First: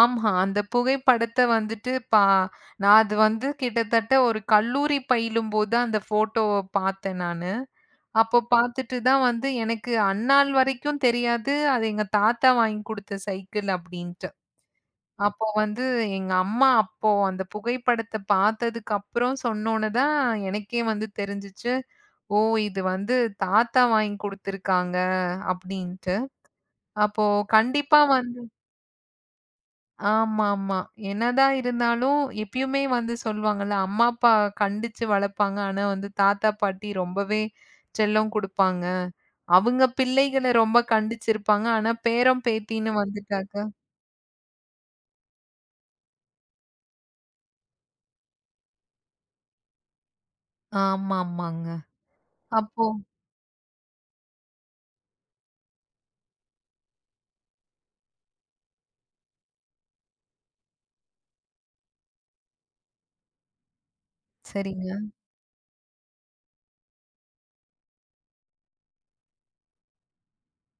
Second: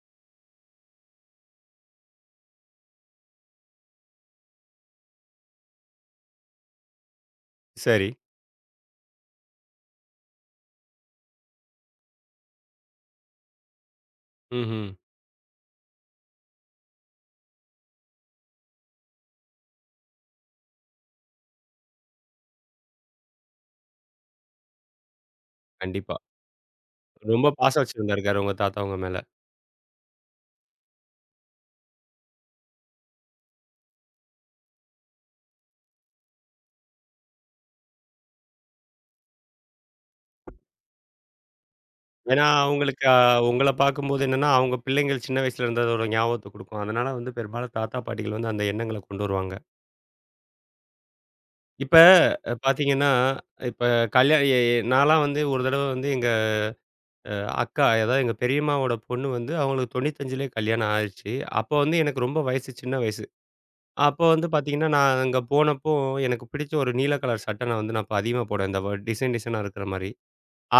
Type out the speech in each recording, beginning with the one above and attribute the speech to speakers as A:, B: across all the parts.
A: ஆமா, அந்த புகைப்படத்த வந்துட்டு பா நான் அது வந்து கிட்டத்தட்ட ஒரு கல்லூரி பயிலும் போதுதான் அந்த ஃபோட்டோவ பாத்தேன் நானு.
B: சரி.
A: அப்பப் பாத்துட்டு தான் வந்து எனக்கு அந்நாள் வரைக்கும் தெரியாது. அது எங்க தாத்தா வாங்கி குடுத்த சைக்கிள் அப்படின்ட்டு.
B: ம்ஹ்ம்.
A: அப்போ வந்து எங்க அம்மா அப்போ அந்தப் புகைப்படத்த பாத்ததுக்கு அப்புறம் சொன்னவுனே தான் எனக்கே வந்து தெரிஞ்சுச்சு. ஓ! இது வந்து தாத்தா வாங்கி குடுத்திருக்காங்க அப்படின்ட்டு.
B: கண்டிப்பா.
A: அப்போ
B: ரொம்ப பாசம்
A: கண்டிப்பா வந்து
B: வச்சிருந்துருக்காரு, உங்க தாத்தா உங்க மேல.
A: ஆமாமா. என்னதான் இருந்தாலும் இப்பயிமே வந்து சொல்லுவாங்களா. அம்மா அப்பா கண்டிச்சு வளர்ப்பாங்க. ஆனா வந்து தாத்தா பாட்டி ரொம்பவே செல்லம் கொடுப்பாங்க. அவங்க பிள்ளைகள ரொம்ப கண்டிச்சு இருப்பாங்க. ஆனா பேரன்
B: ஏன்னா
A: பேத்தின்னு
B: அவங்களுக்கு. ஆ,
A: வந்துட்டாக்கா
B: உங்கள பாக்கும் போது என்னன்னா அவங்க பிள்ளைங்கள் சின்ன வயசுல இருந்ததோட ஒரு ஞாபகத்த குடுக்கும். அதனால வந்து பெரும்பாலும் தாத்தா, பாட்டிகள் வந்து அந்த எண்ணங்கள கொண்டு வருவாங்க.
A: ஆமாமாங்க.
B: இப்ப
A: அப்போ
B: பாத்தீங்கன்னா, இப்ப கல்யா இ நாலாம் வந்து ஒரு தடவ வந்து எங்க. அ. அக்கா, எதா எங்க பெரியம்மாவோட பொண்ணு வந்து அவங்களுக்கு 95 கல்யாணம் ஆயிருச்சு. அப்போ வந்து எனக்கு ரொம்ப வயசு சின்ன வயசு. அப்போ வந்து பாத்தீங்கன்னா
A: சரிங்க.
B: நான் அங்க போனப்போ எனக்கு பிடிச்ச ஒரு நீல கலர் சட்ட நான் வந்து அப்ப அதிகமா போடுவ. அந்த டிசைன் டிசைனா இருக்குற மாரி.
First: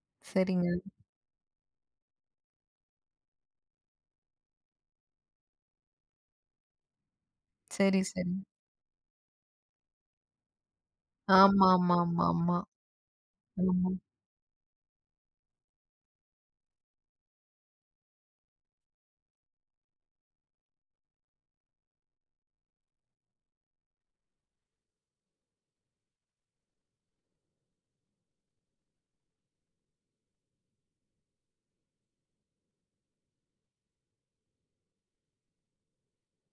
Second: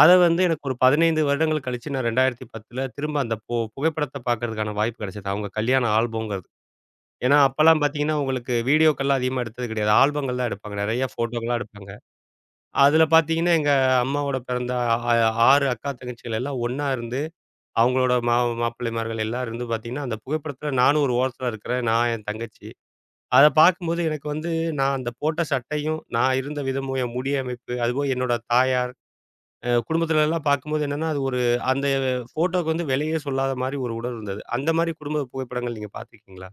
B: அத வந்து எனக்கு
A: சரிங்க.
B: ஒரு 15 வருடங்கள் கழிச்சு நான் 2010 திரும்ப அந்த. பு புகைப்படத்த பாக்கறதுக்கான வாய்ப்பு கிடைச்சது. அவங்க கல்யாணம் ஆல்பம்ங்கறது. ஏன்னா அப்பல்லாம்
A: சரி,
B: பாத்தீங்கன்னா
A: சரி.
B: உங்களுக்கு வீடியோகெல்லாம் அதிகமா எடுத்தது கிடையாது. ஆல்பங்கள் தான் எடுப்பாங்க. நிறைய ஃபோட்டோலா எடுப்பாங்க.
A: ஆமாமாமாமா.
B: அதுல பாத்தீங்கன்னா எங்க
A: ம்.
B: அம்மாவோட பிறந்த, ஆ 6 அக்கா, தங்கச்சிகள் எல்லா ஒண்ணா இருந்து அவங்களோட, ம மாப்பிள்ளைமார்கள் எல்லா இருந்து பாத்தீங்கன்னா அந்தப் புகைப்படத்துல நானும் ஒரு ஓரத்துல இருக்குற. நான் என் தங்கச்சி. அத பாக்கும் போது எனக்கு வந்து நான் அந்த போட்ட சட்டையும், நான் இருந்த விதமும், என் முடி அமைப்பு, அதுவும் என்னோட தாயார். ஆ. குடும்பத்துலலாம் பார்க்கும் போது என்னன்னா அது ஒரு அந்த ஃபோட்டோக்கு விலையே சொல்லாத மாரி ஒரு உடல் இருந்தது. அந்த மாரி குடும்ப புகைப்படங்கள் நீங்க பாத்துருக்கீங்களா?